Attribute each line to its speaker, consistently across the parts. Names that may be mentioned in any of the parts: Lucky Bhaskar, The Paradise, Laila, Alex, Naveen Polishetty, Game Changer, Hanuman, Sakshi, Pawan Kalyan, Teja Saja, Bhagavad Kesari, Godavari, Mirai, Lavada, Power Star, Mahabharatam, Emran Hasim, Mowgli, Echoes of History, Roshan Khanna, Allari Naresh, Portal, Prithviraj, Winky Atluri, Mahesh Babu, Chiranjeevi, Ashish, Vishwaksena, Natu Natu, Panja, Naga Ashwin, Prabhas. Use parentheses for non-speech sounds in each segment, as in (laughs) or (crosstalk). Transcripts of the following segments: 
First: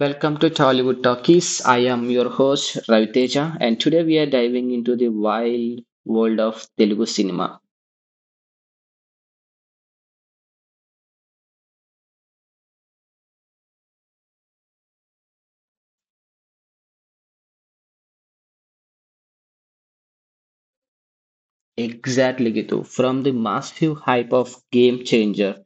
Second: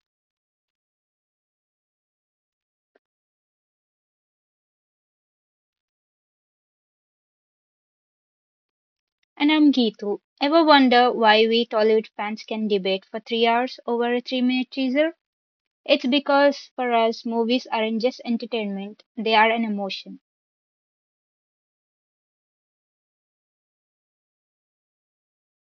Speaker 1: Welcome to Tollywood Talkies. I am your host Ravi Teja, and today we are diving into the wild world of Telugu cinema.
Speaker 2: And I'm Geetu. Ever wonder why we Tollywood fans can debate for 3 hours over a 3 minute teaser? It's because for us, movies aren't just entertainment, they are an emotion.
Speaker 1: Exactly, Gitu. From the massive hype of Game Changer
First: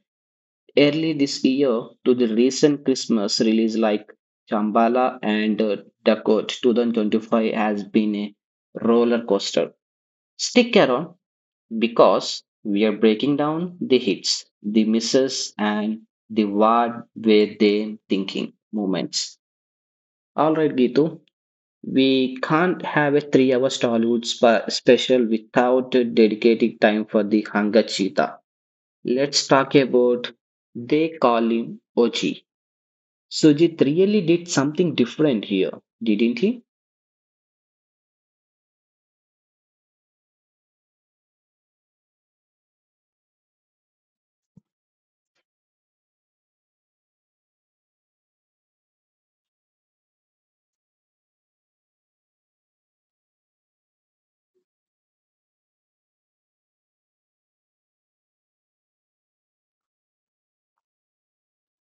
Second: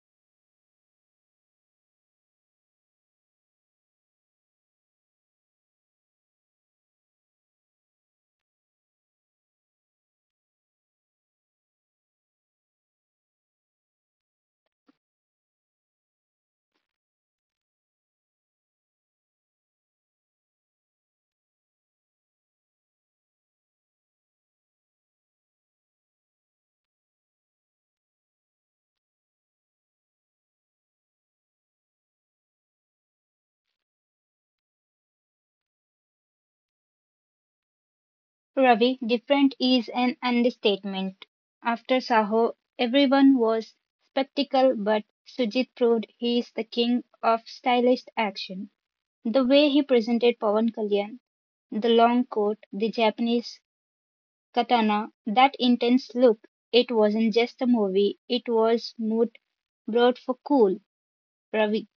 Speaker 1: early this year to the recent Christmas release like Chambala and Dakot 2025 has been a roller coaster. Stick around because we are breaking down the hits, the misses, and the what were they thinking moments. All right, Gitu. We can't have a 3 hour special without dedicating time for the hunger cheetah. Let's talk about they call him Oji. Sujit really did something different here, didn't he?
Speaker 2: Ravi, different is an understatement. After Saho, everyone was spectacle, but Sujit proved he is the king of stylized action. The way he presented Pawan Kalyan, the long coat, the Japanese Katana, that intense look, it wasn't just a movie, it was mood brought for cool, Ravi.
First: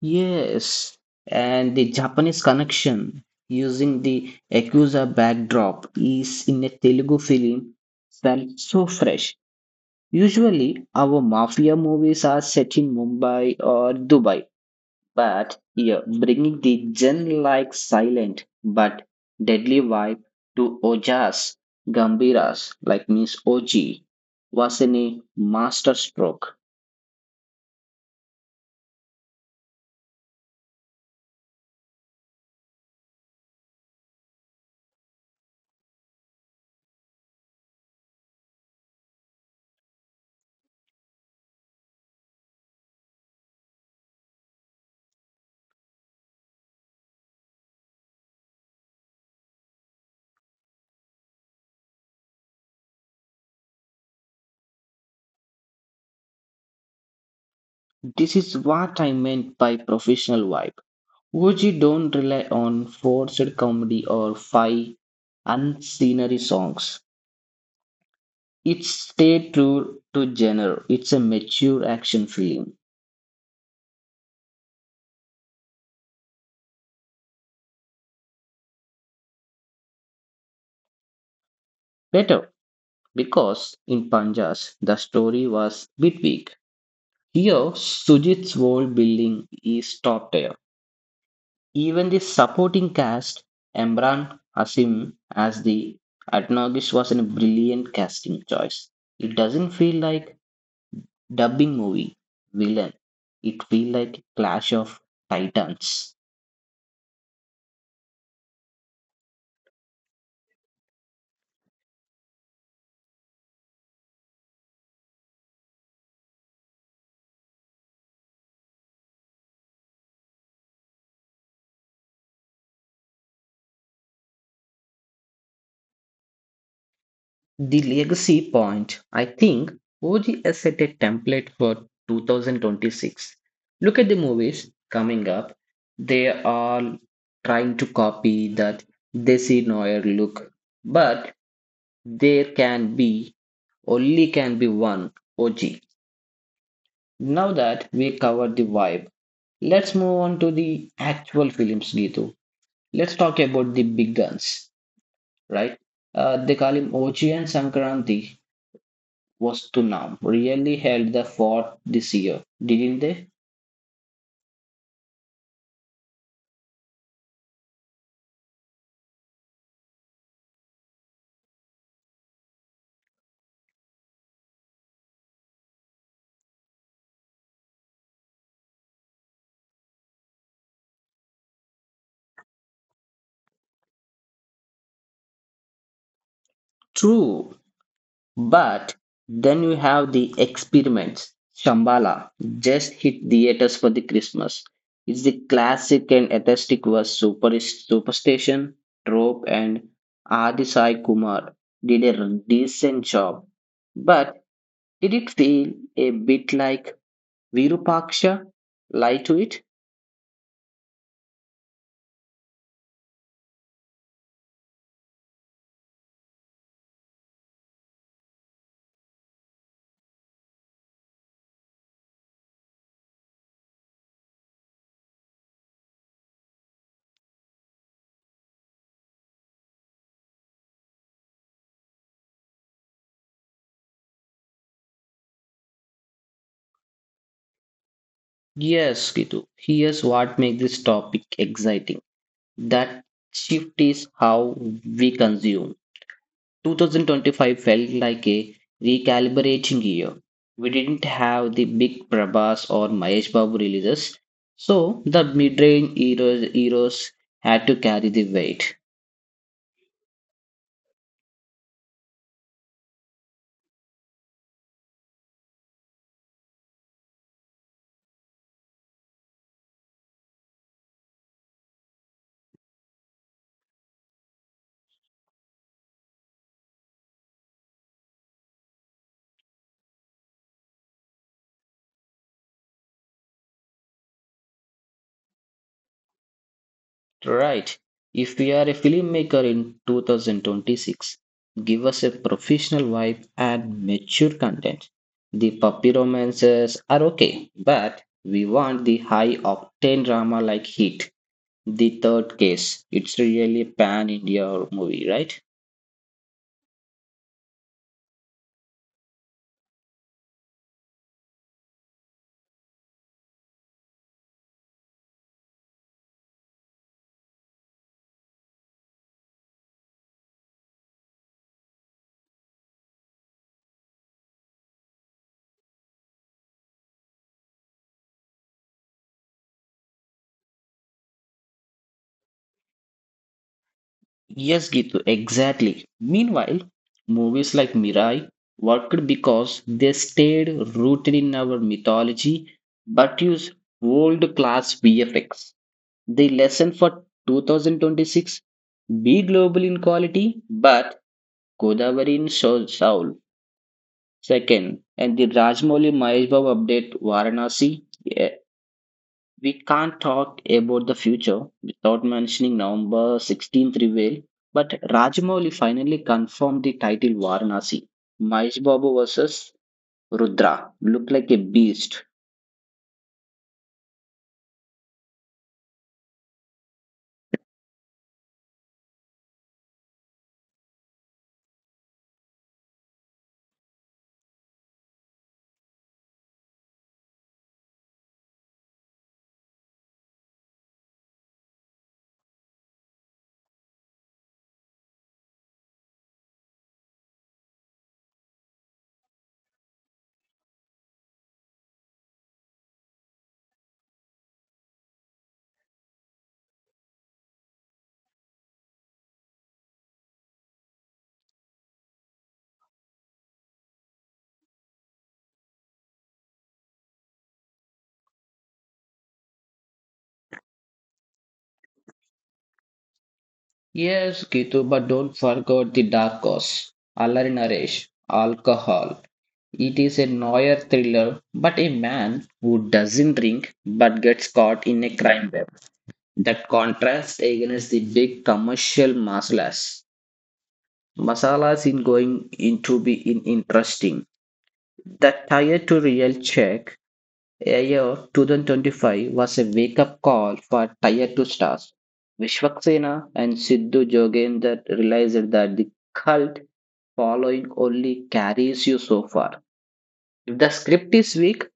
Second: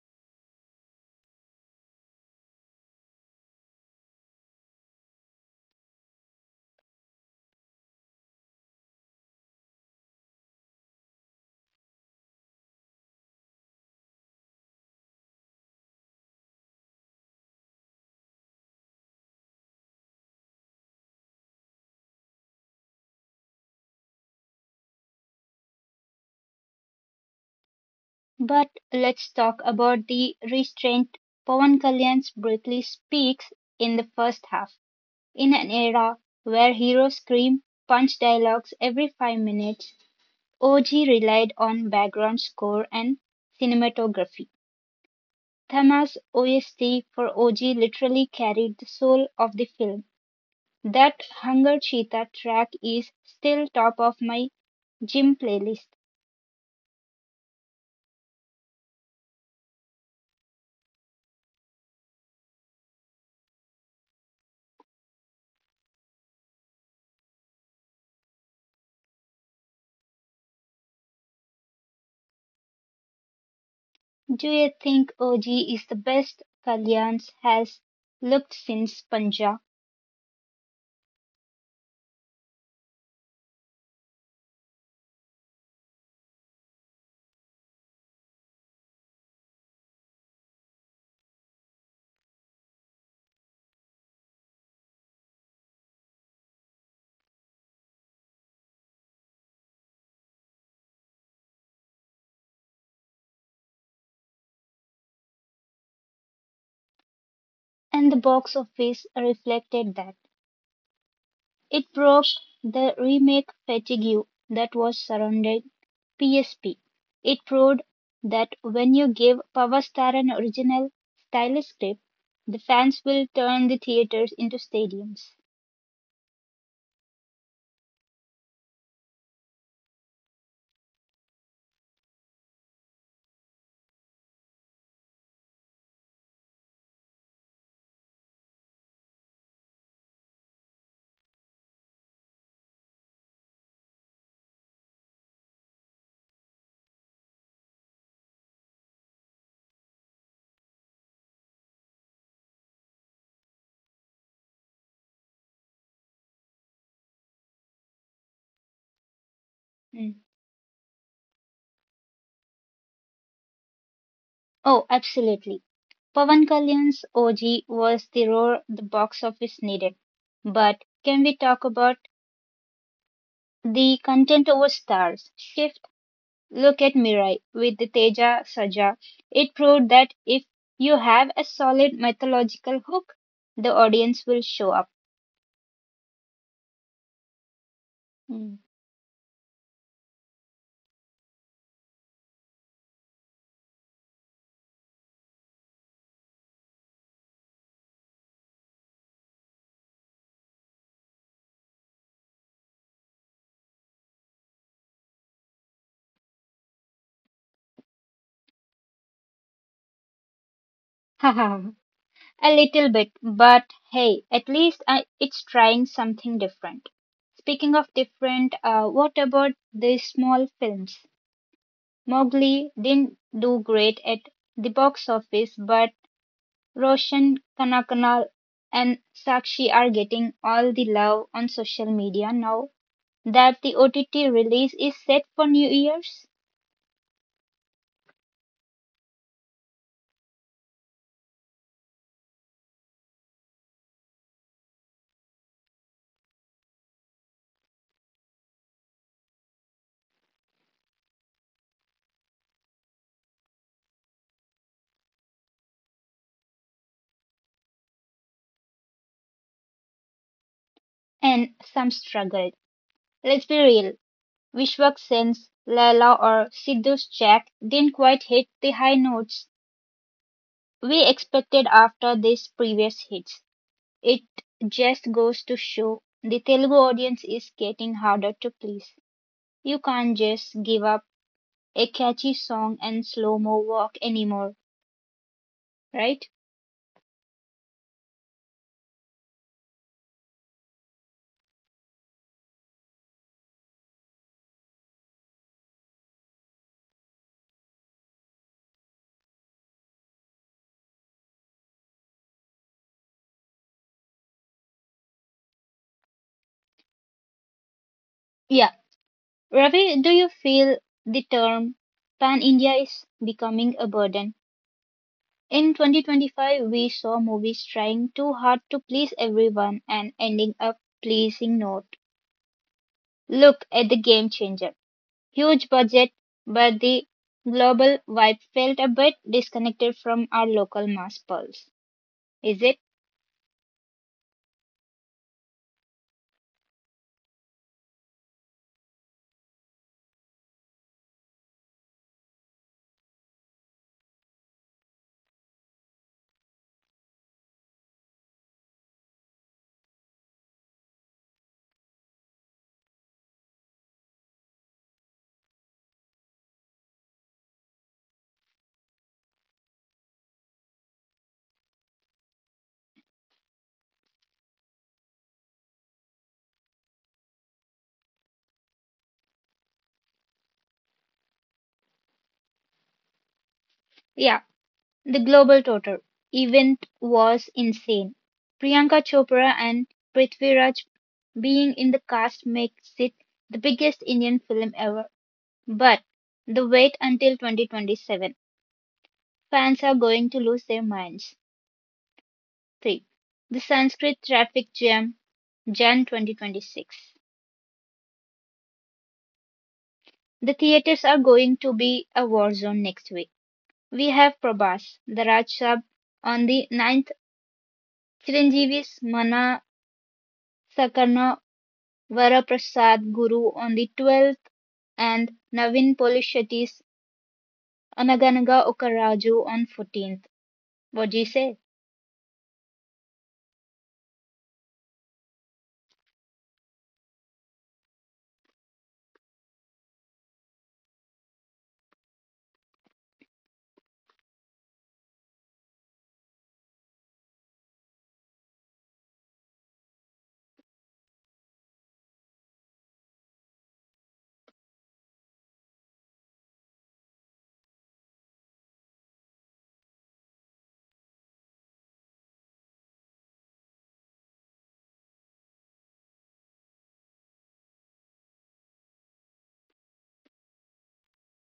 Speaker 1: Yes, and the Japanese connection using the Yakuza backdrop is in a Telugu film felt so fresh. Usually, our mafia movies are set in Mumbai or Dubai. But yeah, bringing the gen-like silent but deadly vibe to Ojas Gambiras, like means OG, was in a masterstroke.
Speaker 2: But let's talk about the restraint. Pawan Kalyan's briefly speaks in the first half. In an era where heroes scream punch dialogues every 5 minutes, OG relied on background score and cinematography. Thamma's OST for OG literally carried the soul of the film. That Hunger Cheetah track is still top of my gym playlist.
Speaker 1: This is what I meant by professional vibe. OG don't rely on forced comedy or five unscenery songs. It stay true to genre. It's a mature action film.
Speaker 2: Do you think OG is the best Kalyan's has looked since Panja?
Speaker 1: Better because in Panjas the story was bit weak. Here, Sujit's world building is top tier. Even the supporting cast, Emran Hasim as the Atnagish was a brilliant casting choice. It doesn't feel like dubbing movie villain. It feels like clash of titans.
Speaker 2: And the box office reflected that. It broke the remake fatigue that was surrounding PSP. It proved that when you give Power Star an original stylus script, the fans will turn the theaters into stadiums.
Speaker 1: The legacy point, I think, OG has set a template for 2026. Look at the movies coming up. They are trying to copy that Desi Noir look, but there can be only can be one OG. Now that we covered the vibe, let's move on to the actual films, Gitu. Let's talk about the big guns, right? They call him OG and Sankranti was to
Speaker 2: Mm.
Speaker 1: really held the fort this year, didn't they?
Speaker 2: Oh, absolutely. Pawan Kalyan's O.G. was the roar the box office needed. But can we talk about the content over stars shift? Look at Mirai with the Teja Saja. It proved that if you have a solid mythological hook, the audience will show up.
Speaker 1: True,
Speaker 2: Hmm.
Speaker 1: but then you have the experiments. Shambhala just hit theaters for the Christmas. It's the classic and atheistic was super superstition trope, and Adi Sai Kumar did a decent job. But did it feel a bit like Virupaksha? Lie to it?
Speaker 2: (laughs) A little bit, but hey, at least it's trying something different. Speaking of different, what about the small films? Mowgli didn't do great at the box office, but Roshan Khanna and Sakshi are getting all the love on social media now that the OTT release is set for New Year's.
Speaker 1: Yes, Kitu. Here's what makes this topic exciting. That shift is how we consume. 2025 felt like a recalibrating year. We didn't have the big Prabhas or Mahesh Babu releases, so the mid-range heroes had to carry the weight.
Speaker 2: And some struggled. Let's be real, Vishwak Sen's Laila or Sidhu's Jack didn't quite hit the high notes we expected after these previous hits. It just goes to show the Telugu audience is getting harder to please. You can't just give up a catchy song and slow-mo walk anymore, right?
Speaker 1: Right. If we are a filmmaker in 2026, give us a professional vibe and mature content. The puppy romances are okay, but we want the high octane drama like Heat. The third case. It's really a pan India or movie, right?
Speaker 2: Yeah. Ravi, do you feel the term Pan India is becoming a burden? In 2025, we saw movies trying too hard to please everyone and ending up pleasing not. Look at the game changer. Huge budget, but the global vibe felt a bit disconnected from our local mass pulse. Is it?
Speaker 1: Yes, Gitu, exactly. Meanwhile, movies like Mirai worked because they stayed rooted in our mythology but used world class VFX. The lesson for 2026 be global in quality but Godavari in soul. Second, and the Rajmouli Mahesh Babu update Varanasi, eh, we can't talk about the future without mentioning November 16th reveal, but Rajamouli finally confirmed the title Varanasi. Mahesh Babu versus Rudra look like a beast.
Speaker 2: Yeah. The global total event was insane. Priyanka Chopra and Prithviraj being in the cast makes it the biggest Indian film ever. But the wait until 2027. Fans are going to lose their minds. 3. The Sanskrit traffic jam, Jan 2026. The theatres are going to be a war zone next week. We have Prabhas, the Raj Saab on the ninth, Chiranjeevi's Mana Sakarna Varaprasad Guru on the 12th and Navin Poly Shetty's Anaganaga Okaraju on 14th. What do you say?
Speaker 1: Yes, Kitu, but don't forget the dark horse, Allari Naresh, alcohol. It is a noir thriller, but a man who doesn't drink but gets caught in a crime web. That contrasts against the big commercial marshals. Masalas in going into be in interesting. That tire to real check a year 2025 was a wake up call for tire to stars. Vishwaksena and Siddhu Jogender realized that the cult following only carries you so far. If the script is weak,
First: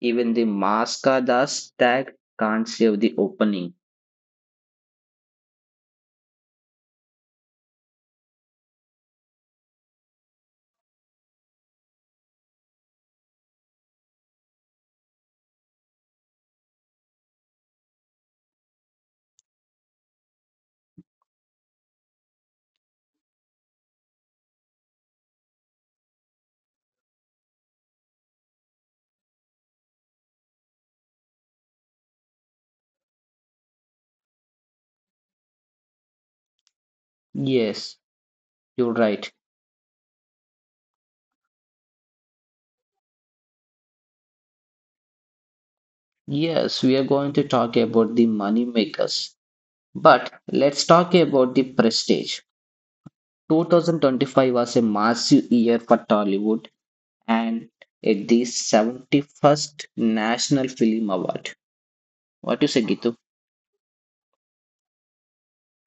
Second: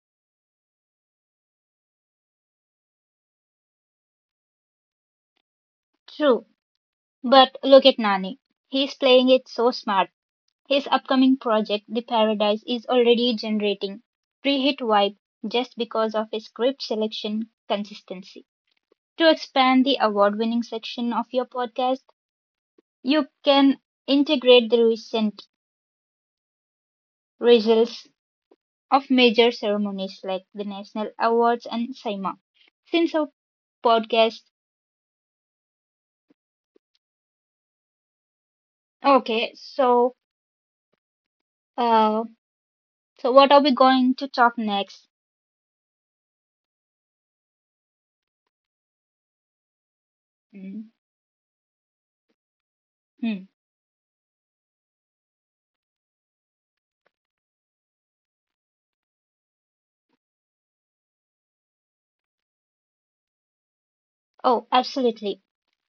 Speaker 1: even the Maska Das tag can't save the opening.
Speaker 2: True, but look at Nani. He's playing it so smart. His upcoming project, The Paradise, is already generating pre-hit vibe just because of his script selection consistency. To expand the award-winning section of your podcast, you can integrate the recent results of major ceremonies like the national awards and SIMA. Since our podcast,
Speaker 1: Yes, you're right.
Speaker 2: okay, so uh, so what are we going to talk next?
Speaker 1: Yes, we are going to talk about the money makers. But let's
Speaker 2: Mm,
Speaker 1: talk about the prestige.
Speaker 2: hmm.
Speaker 1: 2025 was a massive year for Tollywood and at the 71st National Film Award. What you say, Gitu?
Speaker 2: Oh, absolutely.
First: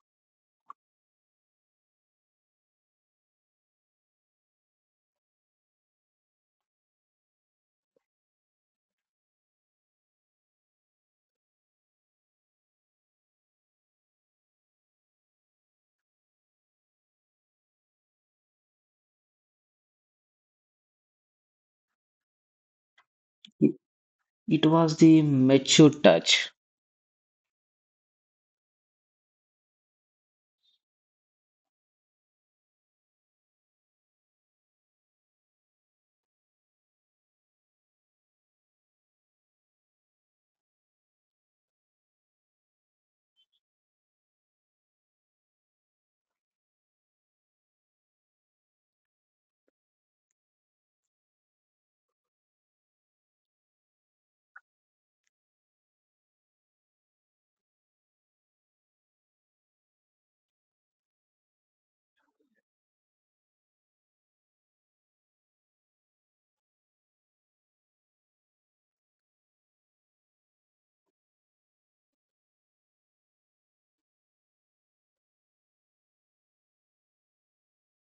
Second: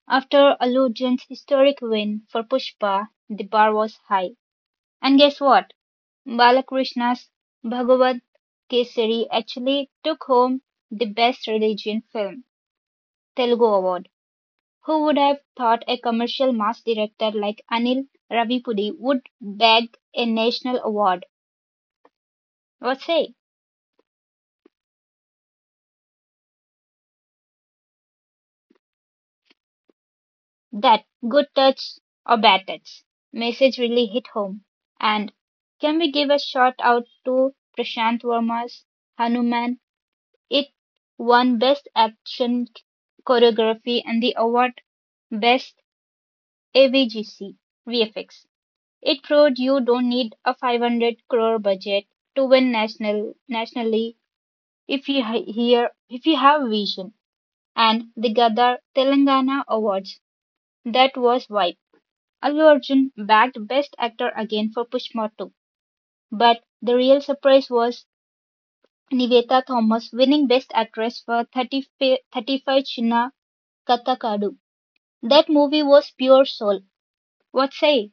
Speaker 2: After Aludion's historic win for Pushpa, the bar was high. And guess what? Balakrishna's Bhagavad Kesari actually took home the Best Religion Film Telugu Award. Who would have thought a commercial mass director like Anil Ravipudi would bag a national award? What say?
Speaker 1: It it was the mature touch.
Speaker 2: That good touch or bad touch message really hit home. And can we give a shout out to Prashant Verma's Hanuman? It won Best Action Choreography and the award Best AVGC. It proved you don't need a 500 crore budget to win nationally. If you ha- hear, if you have vision, and the Gadar Telangana Awards. That was vibe. Allu Arjun bagged Best Actor again for Pushpa 2, but the real surprise was Nivetha Thomas winning Best Actress for 30, 35 Chinna Kathakadu. That movie was pure soul. What say,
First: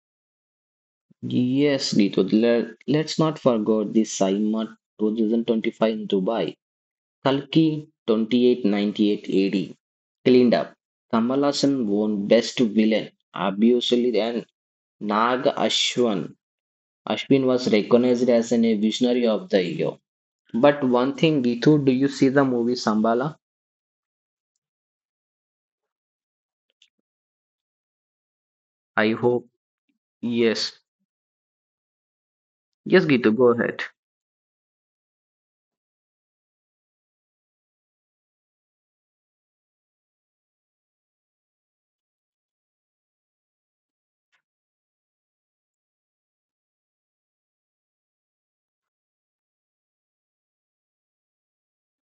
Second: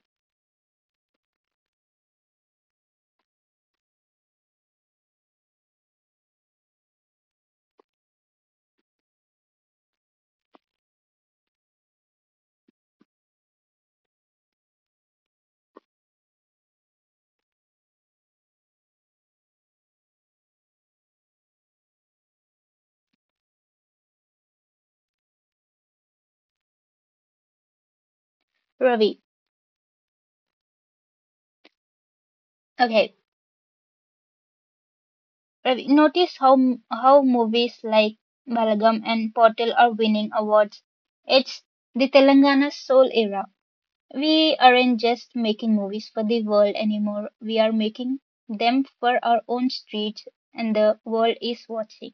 Speaker 1: Yes, Gitu. Let's not forget the Saima 2025 in Dubai. Kalki 2898 AD. Cleaned up. Kamal Hassan won Best Villain. Obviously, and Naga Ashwan Ashwin was recognized as a visionary of the year. But one thing, Gitu, do you see the movie Sambala? I
Speaker 2: Ravi?
Speaker 1: hope. Yes. Yes,
Speaker 2: Okay,
Speaker 1: Gitu, go ahead.
Speaker 2: Ravi, notice how movies like Balagam and Portal are winning awards. It's the Telangana soul era. We aren't just making movies for the world anymore, we are making them for our own streets, and the world is watching.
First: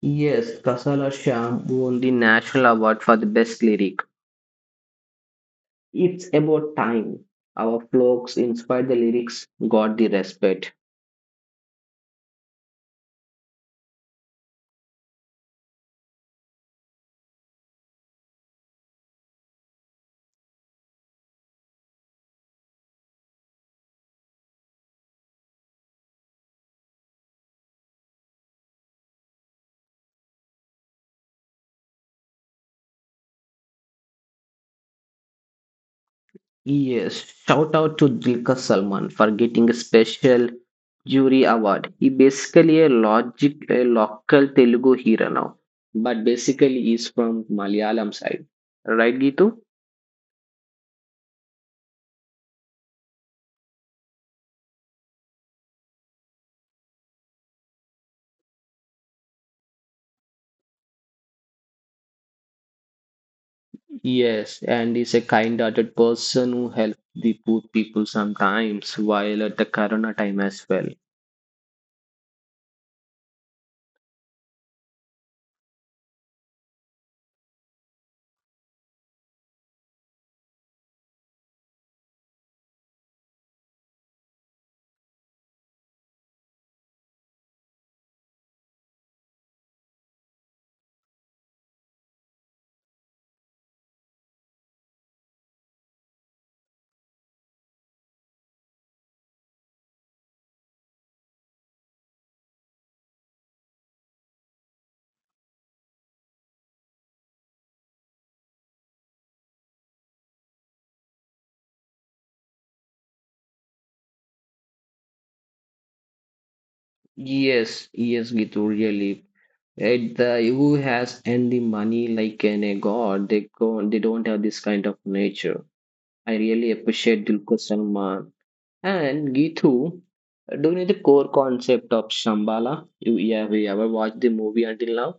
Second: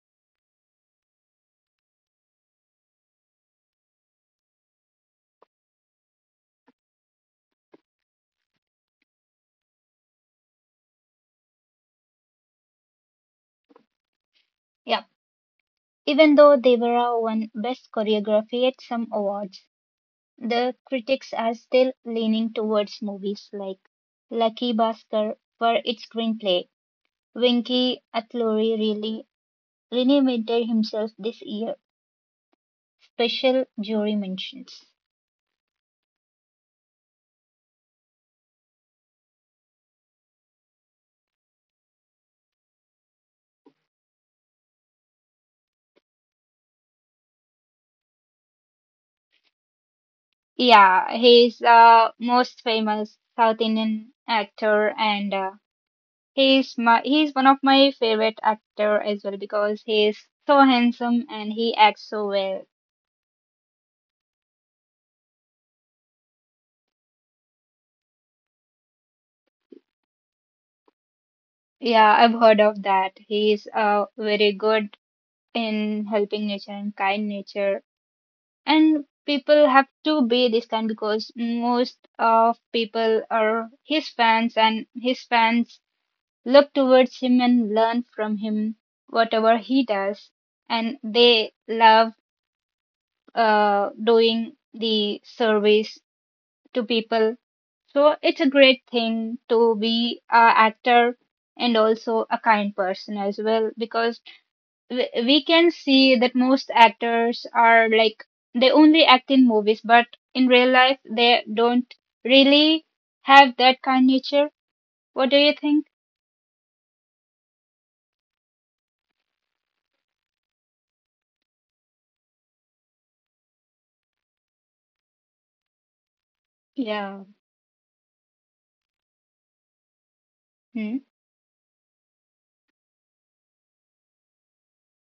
Speaker 1: Yes, Kasala Shyam won the National Award for the Best Lyric. It's about time. Our folks inspired the lyrics, got the respect.
Speaker 2: Yeah, even though Devara won Best Choreography at some awards, the critics are still leaning towards movies like Lucky Bhaskar for its screenplay. Winky Atluri really reinvented himself this year, special jury mentions.
Speaker 1: Yes, shout out to Dilka Salman for getting a special jury award. He basically a local Telugu hero now, but basically he's from Malayalam side. Right, Gitu?
Speaker 2: Yeah, he's most famous South Indian actor and he's one of my favorite actor as well because he's so handsome and he acts so well.
Speaker 1: Yes, and he's a kind-hearted person who helps the poor people sometimes while at the corona time as well.
Speaker 2: Yeah, I've heard of that. He's very good in helping nature and kind nature. And people have to be this kind because most of people are his fans and his fans look towards him and learn from him whatever he does, and they love doing the service to people. So it's a great thing to be an actor and also a kind person as well, because we can see that most actors are like they only act in movies but in real life they don't really have that kind nature. What do you think?
Speaker 1: Yes, yes, Gitu, really. At the who has and the money like an a god, they go they don't have this kind of nature. I really appreciate
Speaker 2: Yeah.
Speaker 1: Dulquer Salmaan and Geetu doing the
Speaker 2: Hmm?
Speaker 1: core concept of Shambhala. Yeah, we ever watched the movie until now?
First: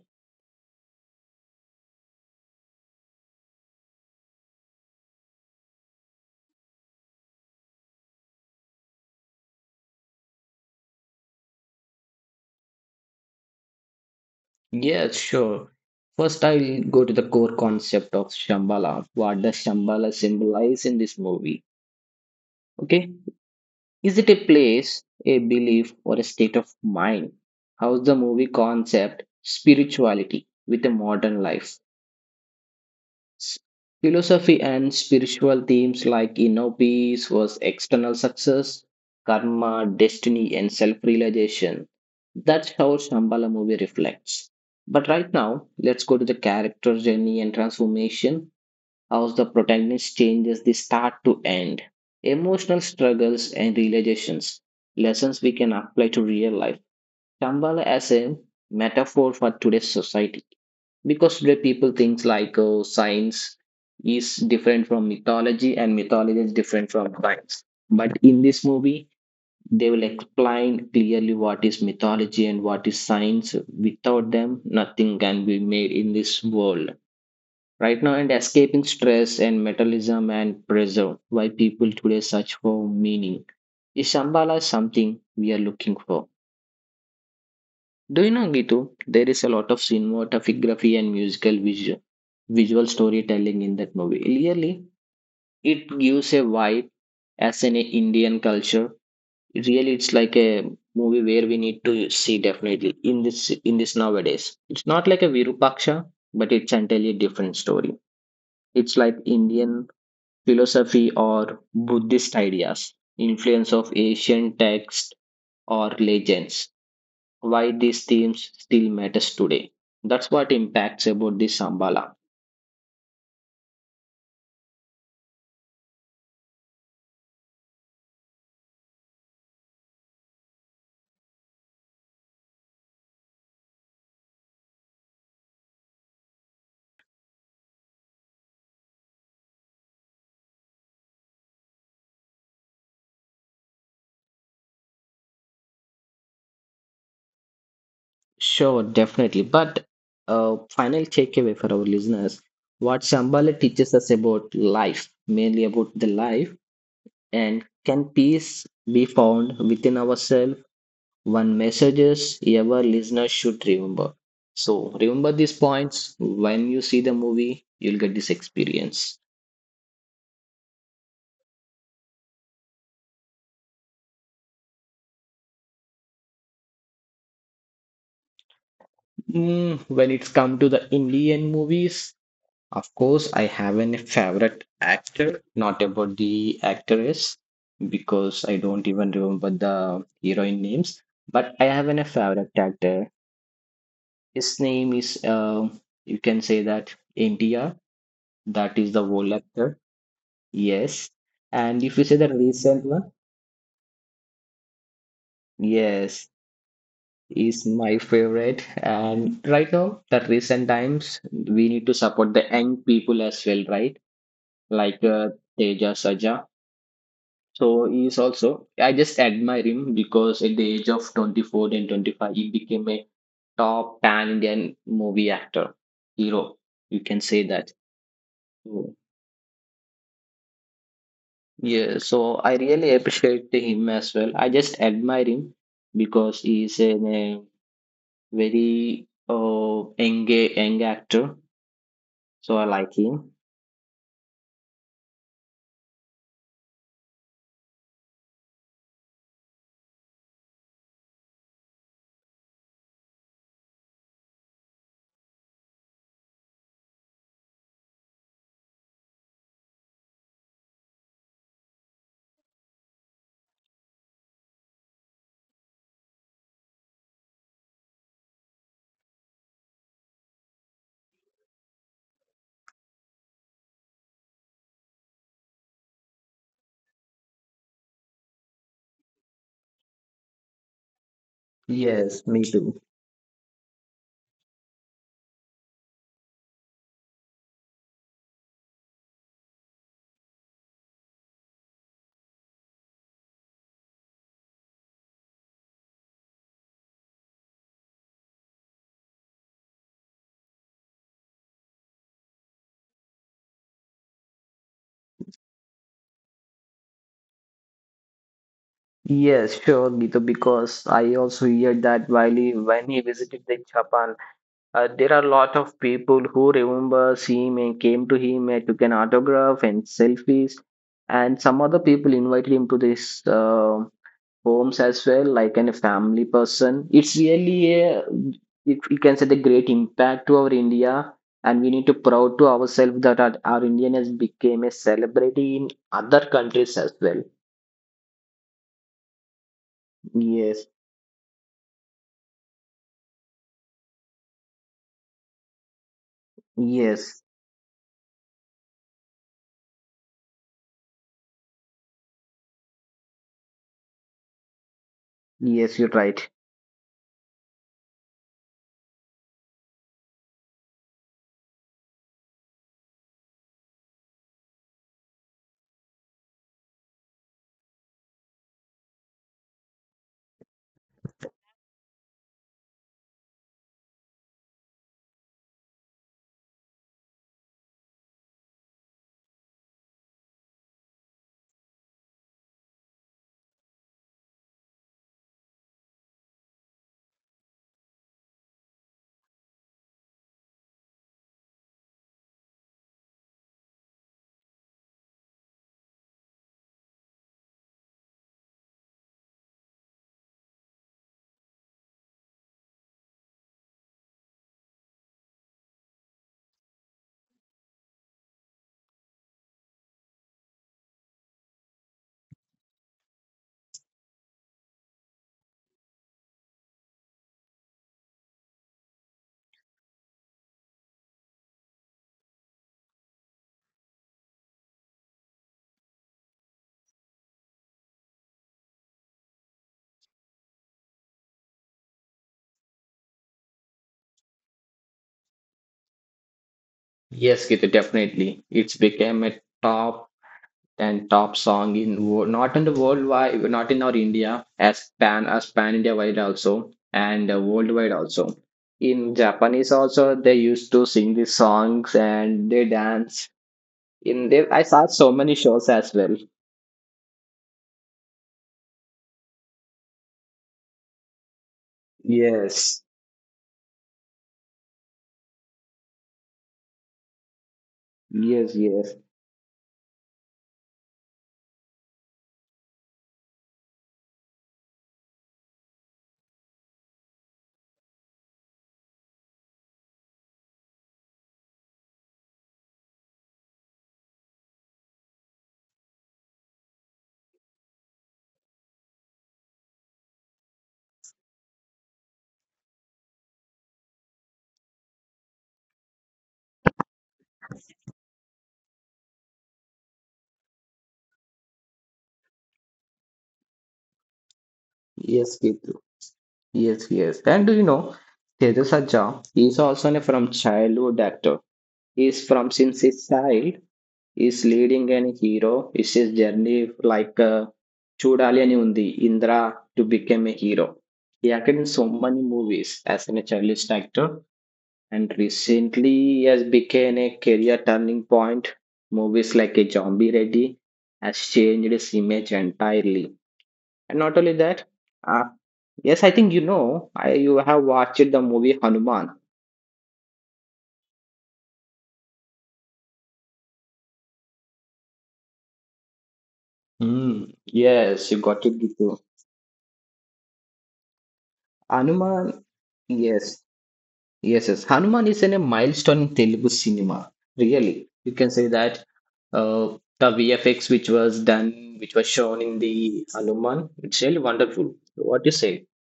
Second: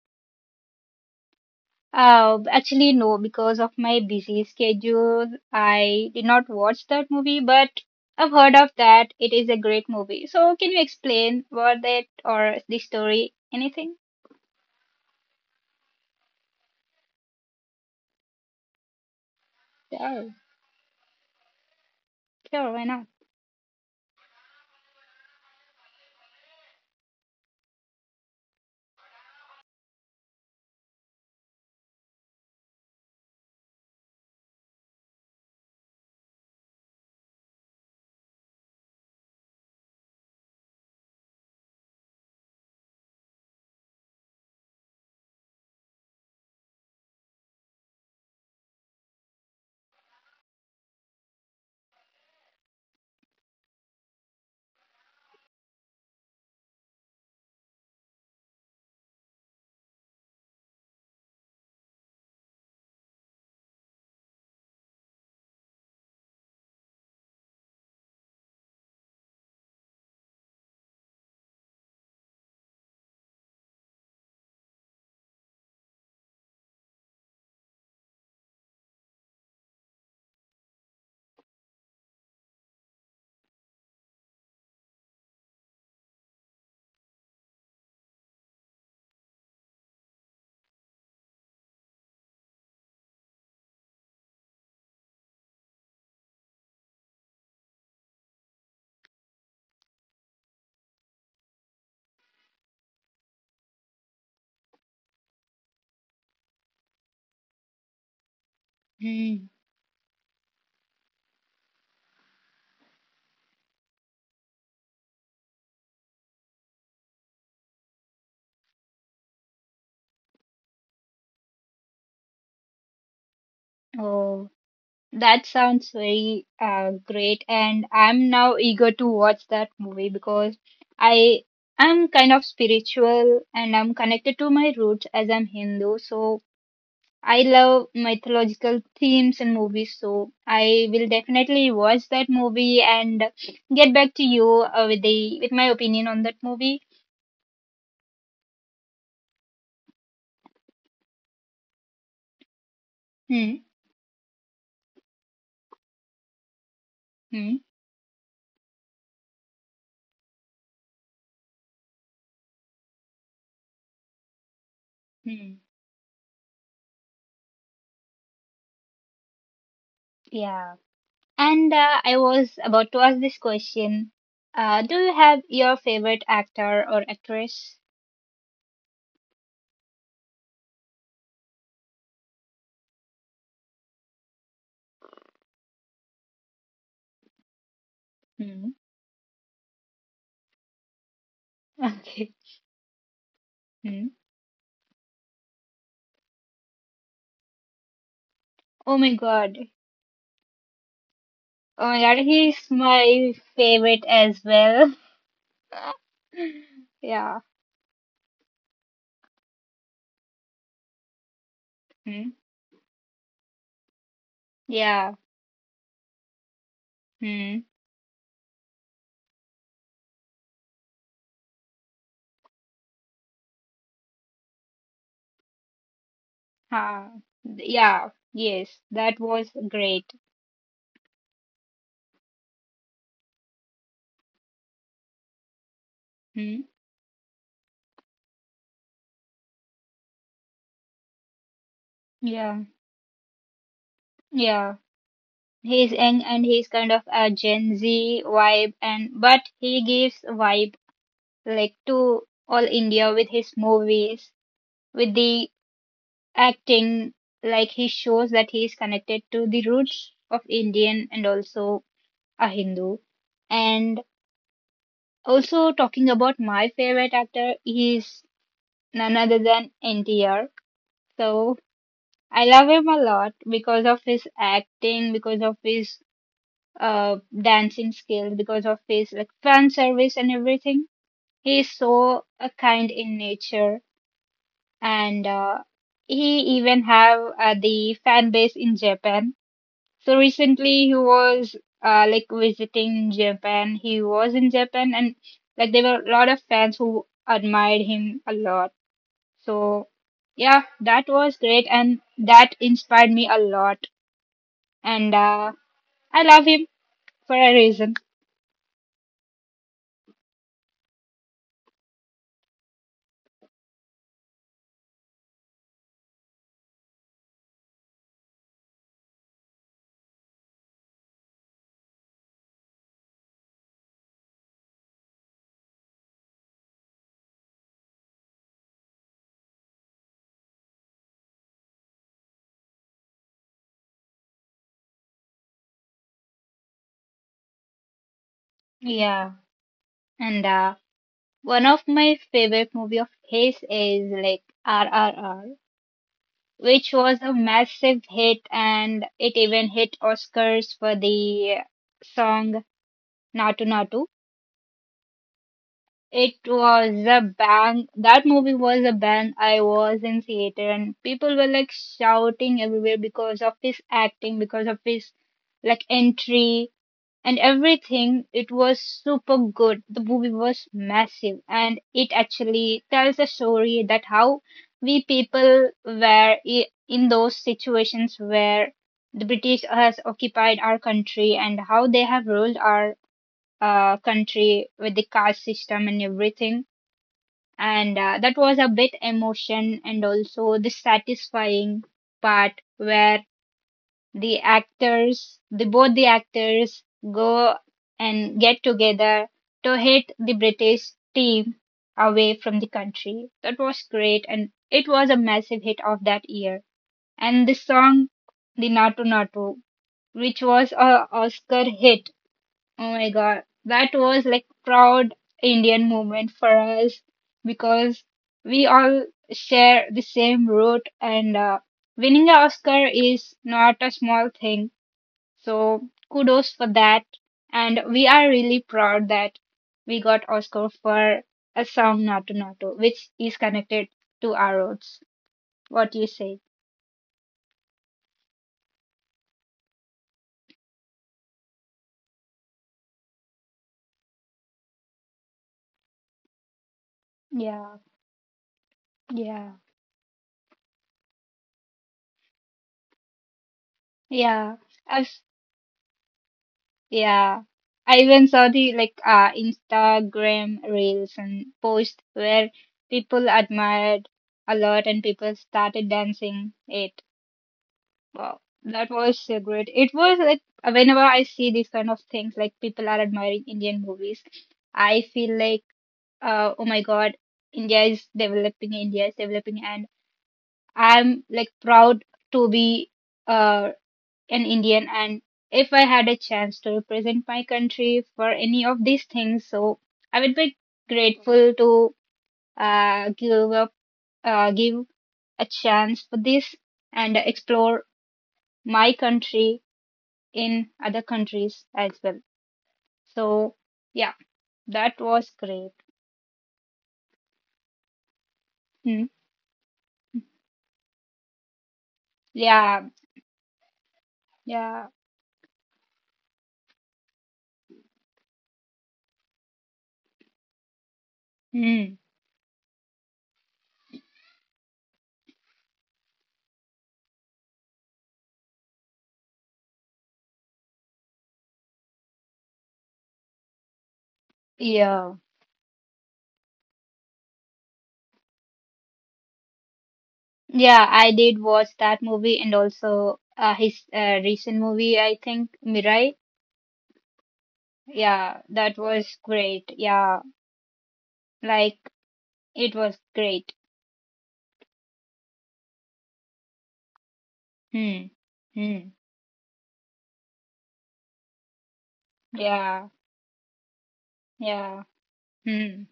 Speaker 2: Actually, no, because of my busy schedule, I did not watch that movie, but I've heard of that. It is a great movie. So, can you explain about that or the story? Anything?
Speaker 1: Yes, sure. First, I'll go to the core concept of Shambhala. What does Shambhala
Speaker 2: Sure,
Speaker 1: symbolize in this movie?
Speaker 2: sure, why not?
Speaker 1: Okay, is it a place, a belief, or a state of mind? How's the movie concept spirituality with a modern life? S- Philosophy and spiritual themes like inner peace was external success, karma, destiny, and self realization. That's how Shambhala movie reflects. But right now, let's go to the character journey and transformation, how the protagonist changes the start to end, emotional struggles and realizations, lessons we can apply to real life. Shambhala as a metaphor for today's society, because today people thinks like science is different from mythology and mythology is different from science, but in this movie they will explain clearly what is mythology and what is science. Without them nothing can be made in this world right now. And escaping stress and metalism and pressure, why people today search for meaning, is shambhala something we are looking for? Do you know, Gitu, there is a lot of cinematography and musical visual storytelling in that movie. Really, it gives a vibe as in a Indian culture. Really, it's like a movie where we need to see definitely in this nowadays. It's not like a Virupaksha, but it's entirely different story. It's like
Speaker 2: Hmm.
Speaker 1: Indian philosophy or Buddhist ideas, influence of Asian text or legends, why these themes still matters today. That's what impacts about this Sambala.
Speaker 2: Oh, that sounds very great, and I'm now eager to watch that movie because I am kind of spiritual and I'm connected to my roots as I'm Hindu. So, I love mythological themes in movies, so I will definitely watch that movie and get back to you with the with my opinion on that movie.
Speaker 1: Sure, definitely. But final takeaway for our listeners: what Shambhala
Speaker 2: Hmm.
Speaker 1: teaches us about life, mainly about the life,
Speaker 2: Hmm.
Speaker 1: and can peace be found within ourselves? One messages ever listener should remember. So remember these
Speaker 2: Hmm.
Speaker 1: points when you see the movie, you'll get this experience.
Speaker 2: Yeah. And I was about to ask this question. Do you have your favorite actor or actress?
Speaker 1: Mm, when it's come to the Indian movies, of course, I have a favorite actor, not about the actress, because I
Speaker 2: Hmm.
Speaker 1: don't even remember the heroine names. But I
Speaker 2: (laughs)
Speaker 1: have a
Speaker 2: Okay.
Speaker 1: favorite actor.
Speaker 2: Hmm.
Speaker 1: His name is, you can say that NTR. That is
Speaker 2: Oh
Speaker 1: the
Speaker 2: my
Speaker 1: old
Speaker 2: God.
Speaker 1: actor. Yes. And
Speaker 2: Oh
Speaker 1: if
Speaker 2: my
Speaker 1: you
Speaker 2: God.
Speaker 1: say the
Speaker 2: He's
Speaker 1: recent one,
Speaker 2: my favorite as well. (laughs)
Speaker 1: yes,
Speaker 2: Yeah.
Speaker 1: is my favorite. And right now, the recent times, we need to
Speaker 2: Hmm.
Speaker 1: support the young people as well, right? Like
Speaker 2: Yeah.
Speaker 1: Teja Saja.
Speaker 2: Hmm.
Speaker 1: So he is also, I just admire him because at the age of 24 and 25, he became a top pan Indian movie actor, hero. You
Speaker 2: Ah,
Speaker 1: can say that.
Speaker 2: yeah, yes,
Speaker 1: So,
Speaker 2: that was great.
Speaker 1: yeah, so I really appreciate him as well. I just admire him because
Speaker 2: Hmm?
Speaker 1: he is a very young actor. So I
Speaker 2: Yeah,
Speaker 1: like him.
Speaker 2: yeah. He's young and he's kind of a Gen Z vibe, and but he gives vibe like to all India with his movies, with the acting. Like he shows that he is connected to the roots of Indian and also a Hindu. And also talking about my favorite actor, he's none other than NTR. So I love him a lot because of his acting, because of his dancing skills, because of his like fan service and everything. He is so
Speaker 1: Yes, me too.
Speaker 2: kind in nature, and he even have the fan base in Japan. So recently he was like visiting Japan. He was in Japan, and like there were a lot of fans who admired him a lot. So yeah, that was great, and that inspired me a lot and I love him for a reason.
Speaker 1: Yes, sure, Gitu, because I also hear that while he, when he visited the Japan, there are a lot of people who remembers him and came to him and took an autograph and selfies. And some other people invited him to this homes as well, like a family person. It's really it, you can say the great impact to our India. And we need to proud to ourselves that our Indian has became a celebrity in other countries as well.
Speaker 2: Yeah, and
Speaker 1: Yes,
Speaker 2: one of my favorite movie of his is like RRR, which was
Speaker 1: yes,
Speaker 2: a massive hit, and it even hit Oscars for the song Natu Natu.
Speaker 1: yes, you're right.
Speaker 2: It was a bang. That movie was a bang. I was in theater and people were like shouting everywhere because of his acting, because of his like entry and everything. It was super good. The movie was massive, and it actually tells a story that how we people were I- in those situations where the British has occupied our country and how they have ruled our country with the caste system and everything. And that was a bit emotion and also the satisfying part where the both the actors go and get together to hit the British team away from the country. That was great, and it was a massive hit of that year. And the song, the Natu Natu, which was a Oscar hit. Oh my God, that was like proud Indian moment for us because we all share the same root and winning an Oscar is not a small thing, so kudos for that. And we are really proud that we got Oscar for a song Nato Nato, which is connected to our roots. What do you say?
Speaker 1: Yes, Gita, definitely. It's became a top and top song in not in the worldwide, not in our India as pan India wide also and
Speaker 2: Yeah,
Speaker 1: worldwide also. In
Speaker 2: yeah,
Speaker 1: Japanese also they used to sing these songs and they dance. In there,
Speaker 2: yeah.
Speaker 1: I saw
Speaker 2: I've,
Speaker 1: so many shows as well.
Speaker 2: yeah. I even saw the like Instagram reels and posts where
Speaker 1: Yes,
Speaker 2: people admired a lot and people started dancing it. Wow,
Speaker 1: yes,
Speaker 2: that
Speaker 1: yes,
Speaker 2: was so great. It was like whenever I see these kind of things, like people are admiring Indian movies, I feel like, oh my God, India is developing, and I'm like proud to be uh, an Indian. And if I had a chance to represent my country for any of these things, so I would be grateful to uh, give up, give a chance for this and explore my country in other countries as well. So yeah, that was
Speaker 1: yes,
Speaker 2: great.
Speaker 1: Ketu. Yes, yes. And do you know Tejas
Speaker 2: Hmm.
Speaker 1: Aja is also from childhood actor. He's from since
Speaker 2: Yeah,
Speaker 1: his child. Is
Speaker 2: yeah,
Speaker 1: leading and hero is his journey like చూడాలి అని ఉంది ఇంద్రా to become a hero. He acted in so
Speaker 2: Hmm.
Speaker 1: many movies as an established actor, and recently has become a career turning point. Movies like a Zombie Ready has changed his image entirely. And not only that,
Speaker 2: yeah,
Speaker 1: uh, yes, I think you know I, you have watched the movie Hanuman.
Speaker 2: yeah, I did watch that movie and also his recent movie, I think Mirai.
Speaker 1: Hmm. Yes, you
Speaker 2: Yeah,
Speaker 1: got it,
Speaker 2: that
Speaker 1: Gitu.
Speaker 2: was great. Yeah, like
Speaker 1: Hanuman,
Speaker 2: it was
Speaker 1: yes.
Speaker 2: great.
Speaker 1: Yes, yes. Hanuman is in a milestone in Telugu cinema. Really,
Speaker 2: Hmm.
Speaker 1: you can say that,
Speaker 2: Hmm.
Speaker 1: uh, the VFX which was done, which was shown in the
Speaker 2: Yeah.
Speaker 1: Hanuman, it's really wonderful.
Speaker 2: Yeah.
Speaker 1: What you say?
Speaker 2: Hmm.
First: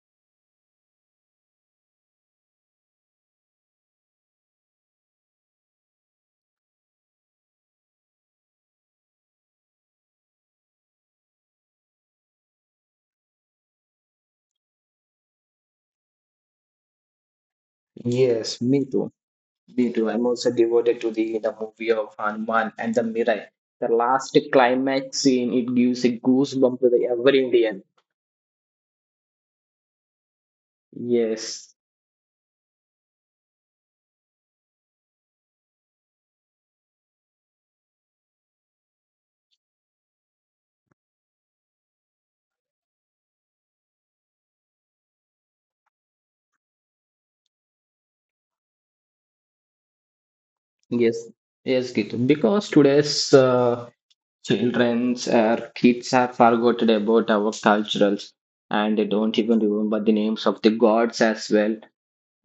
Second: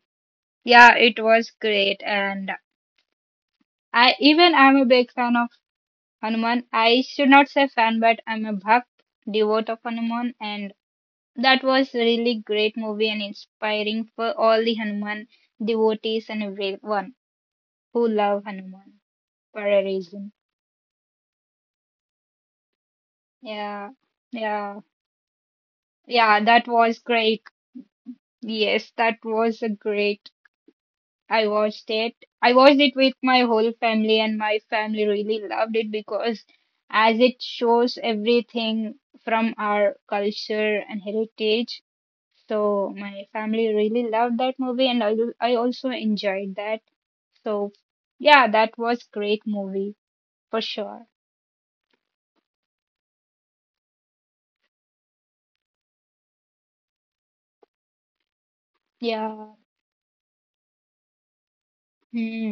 Speaker 2: Yeah, it was great, and I'm a big fan of Hanuman. I should not say fan, but I'm a bhakt, devote of Hanuman, and that was a really great movie and inspiring for all the Hanuman devotees and everyone who love
Speaker 1: Yes, me
Speaker 2: Hanuman
Speaker 1: too.
Speaker 2: for a
Speaker 1: Me too. I'm
Speaker 2: reason.
Speaker 1: also devoted to the movie of Hanuman and the Mirai. The
Speaker 2: Yeah,
Speaker 1: last
Speaker 2: yeah,
Speaker 1: climax scene, it gives a
Speaker 2: yeah, that
Speaker 1: goosebump to
Speaker 2: was
Speaker 1: the
Speaker 2: great.
Speaker 1: every Indian.
Speaker 2: Yes, that was a great. I
Speaker 1: Yes,
Speaker 2: watched it. I watched it with my whole family, and my family really loved it because as it shows everything from our culture and heritage. So my family really loved that movie, and I also enjoyed that. So yeah, that was great movie for sure.
Speaker 1: yes, yes, Gitu. Because today's uh, Childrens or kids are forgotten about our cultures and they don't
Speaker 2: Yeah.
Speaker 1: even remember the names of the gods as well.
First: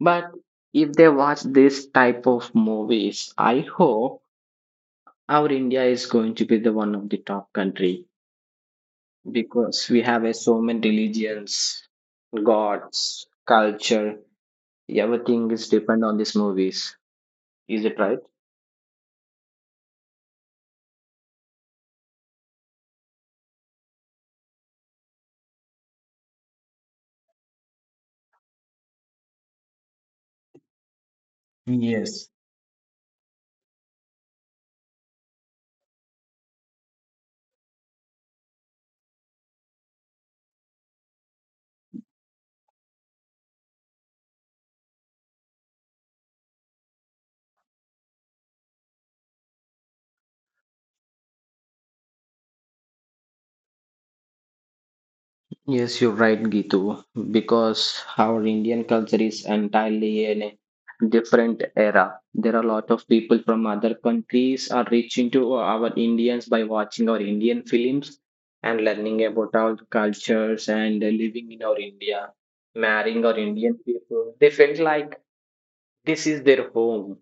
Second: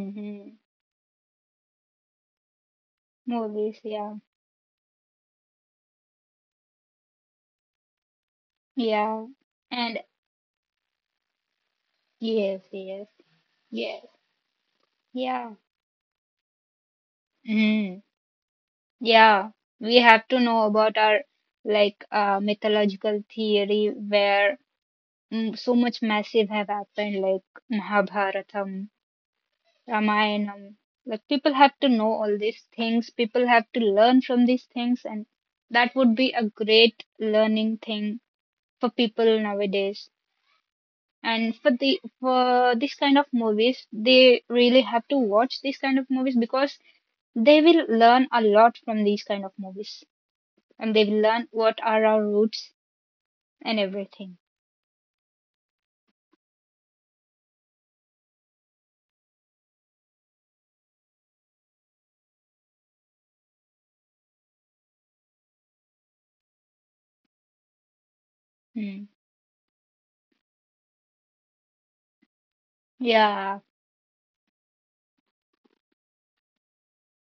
Speaker 1: But if they watch this type of movies, I
Speaker 2: Movies, yeah.
Speaker 1: hope our India is going to be the one of the top country
Speaker 2: Yeah.
Speaker 1: because we
Speaker 2: And
Speaker 1: have a so many religions,
Speaker 2: yes, yes,
Speaker 1: gods,
Speaker 2: yes,
Speaker 1: culture, everything
Speaker 2: yeah.
Speaker 1: is depend on these movies. Is it
Speaker 2: Mm,
Speaker 1: right?
Speaker 2: yeah. We have to know about our like mythological theory where so much massive have happened like Mahabharatam Ramayana. Like people have to know
Speaker 1: Yes,
Speaker 2: all these things. People have to learn from these things, and that would be a great learning thing for people nowadays. And for the for this kind of movies, they really have to watch these kind of movies because they will learn a lot from these kind of movies, and they will learn what are our roots and everything.
Speaker 1: yes, you're right, Gitu, because our Indian culture is entirely in a different era. There are a lot of people from other countries are reaching to our Indians by watching our Indian films and
Speaker 2: Hmm.
Speaker 1: learning about our cultures and living in our India, marrying our
Speaker 2: Yeah,
Speaker 1: Indian people. They felt like this is their home,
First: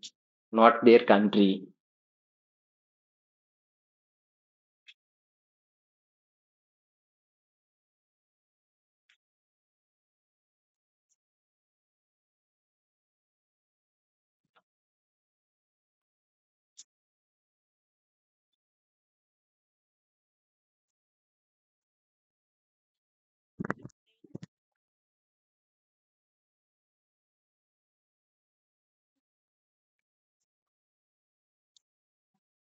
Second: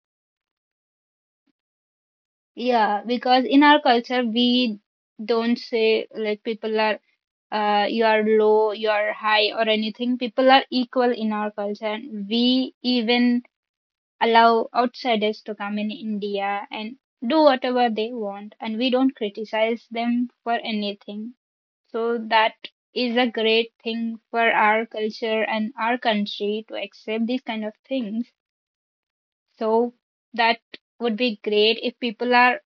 Speaker 1: not their country.
Speaker 2: yeah, because in our culture, we don't say like people are you are low, you are high, or anything. People are equal in our culture, and we even allow outsiders to come in India and do whatever they want, and we don't criticize them for anything. So that is a great thing for our culture and our country to accept these kind of things. So that would be great if people are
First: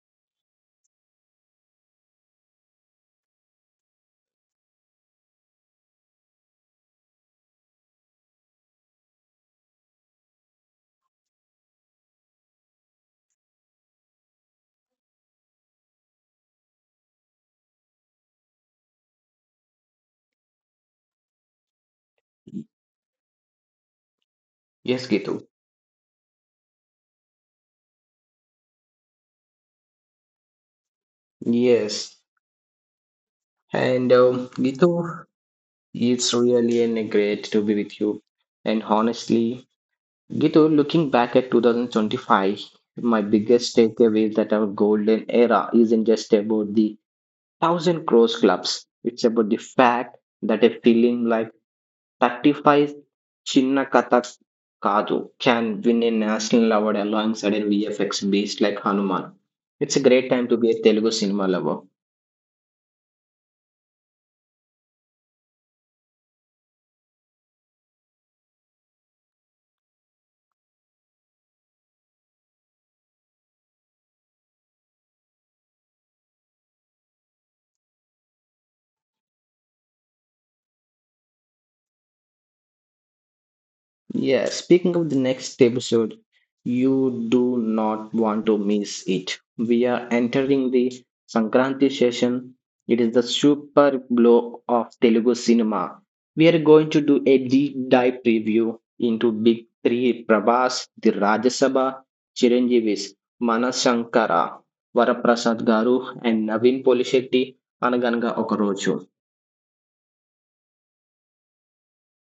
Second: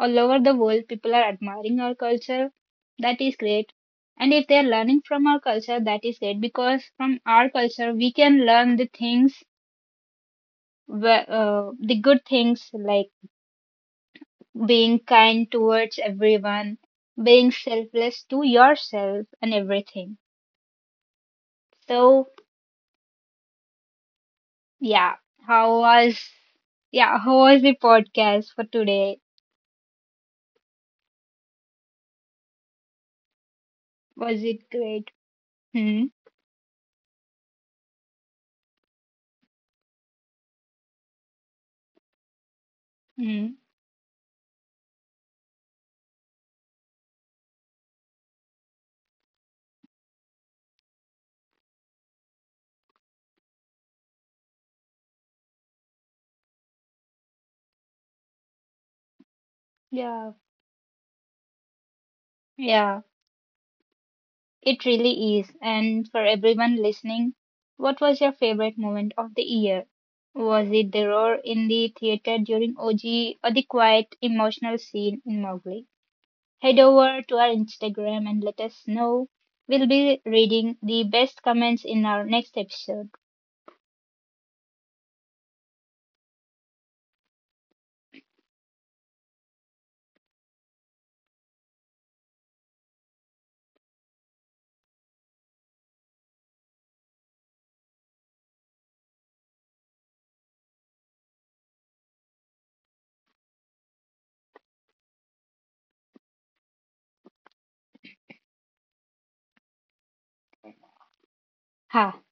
Speaker 2: all over the world, people are admiring our culture. That is great. And if they are learning from our culture, that is great because from our culture, we can learn the things, the good things like being kind towards everyone, being selfless to yourself, and everything. So,
Speaker 1: Yes,
Speaker 2: yeah,
Speaker 1: Gitu.
Speaker 2: how was, yeah, how was the podcast for today?
Speaker 1: Yes. And
Speaker 2: Was it
Speaker 1: Gitu,
Speaker 2: great? Hmm.
Speaker 1: it's really an great to be with you. And honestly, Gitu, looking back at 2025, my
Speaker 2: Hmm.
Speaker 1: biggest takeaway is that our golden era isn't just about the thousand crores clubs. It's about the fact that a film like 35 Chinna Katha Kadu can win a national award alongside a VFX beast like Hanuman. It's a great
Speaker 2: Yeah.
Speaker 1: time to be a Telugu cinema lover.
Speaker 2: Yeah. It really is. And for everyone listening, what was your favorite moment of the year? Was it the roar in the theater during OG or the quiet emotional scene in Mowgli? Head over to our Instagram and let us know. We'll be reading the best comments in our next episode.
Speaker 1: Yeah, speaking of the next episode, you do not want to miss it. We are entering the Sankranti session. It is the super blow of Telugu cinema. We are going to do a deep dive preview into big three Prabhas, the Rajya Sabha, Chiranjeevis, Manas Shankara, Varaprasad Garu, and Naveen Polishetty అనగనగా ఒక.
Speaker 2: Ha!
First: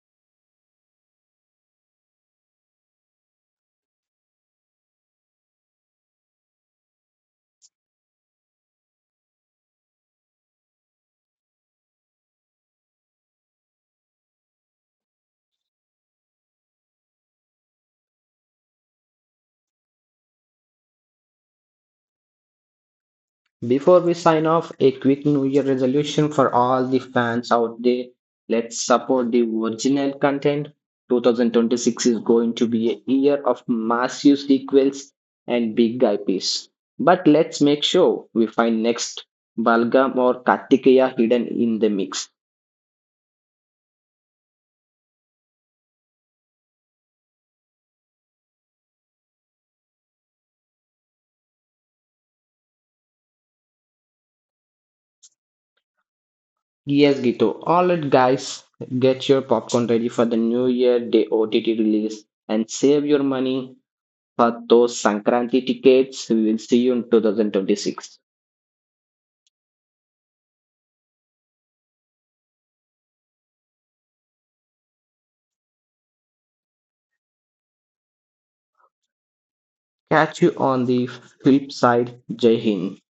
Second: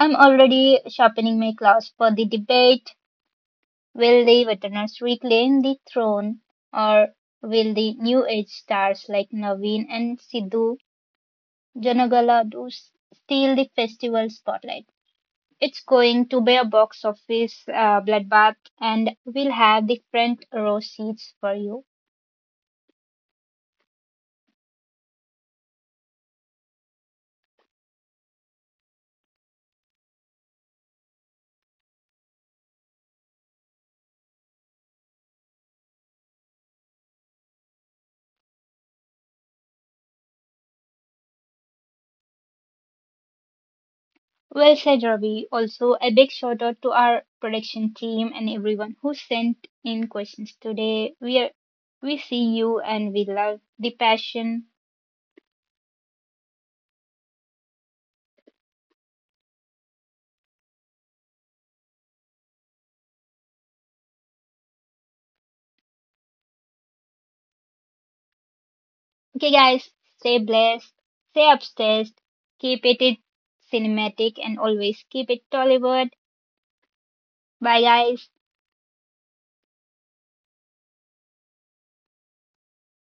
Speaker 2: I'm already sharpening my claws for the debate. Will the veterans reclaim the throne or will the new age stars like Naveen and Sidhu steal the festival spotlight? It's going to be a box office bloodbath, and we'll have the front row seats for you.
Speaker 1: Before we sign off, a quick New Year resolution for all the fans out there. Let's support the original content. 2026 is going to be a year of massive sequels and big IPs. But let's make sure we find next Balgam or Kartikeya hidden in the mix.
Speaker 2: Well said, Ravi. Also, a big shout out to our production team and everyone who sent in questions today. We see you and we love the passion.
Speaker 1: Yes, Gito. All right, guys, get your popcorn ready for the New Year Day OTT release and save your money for those Sankranti tickets. We will see you in 2026.
Speaker 2: Okay, guys, stay blessed, stay upstairs, keep it cinematic, and always keep it Tollywood. Bye, guys.
Speaker 1: Catch you on the flip side. Jai Hind.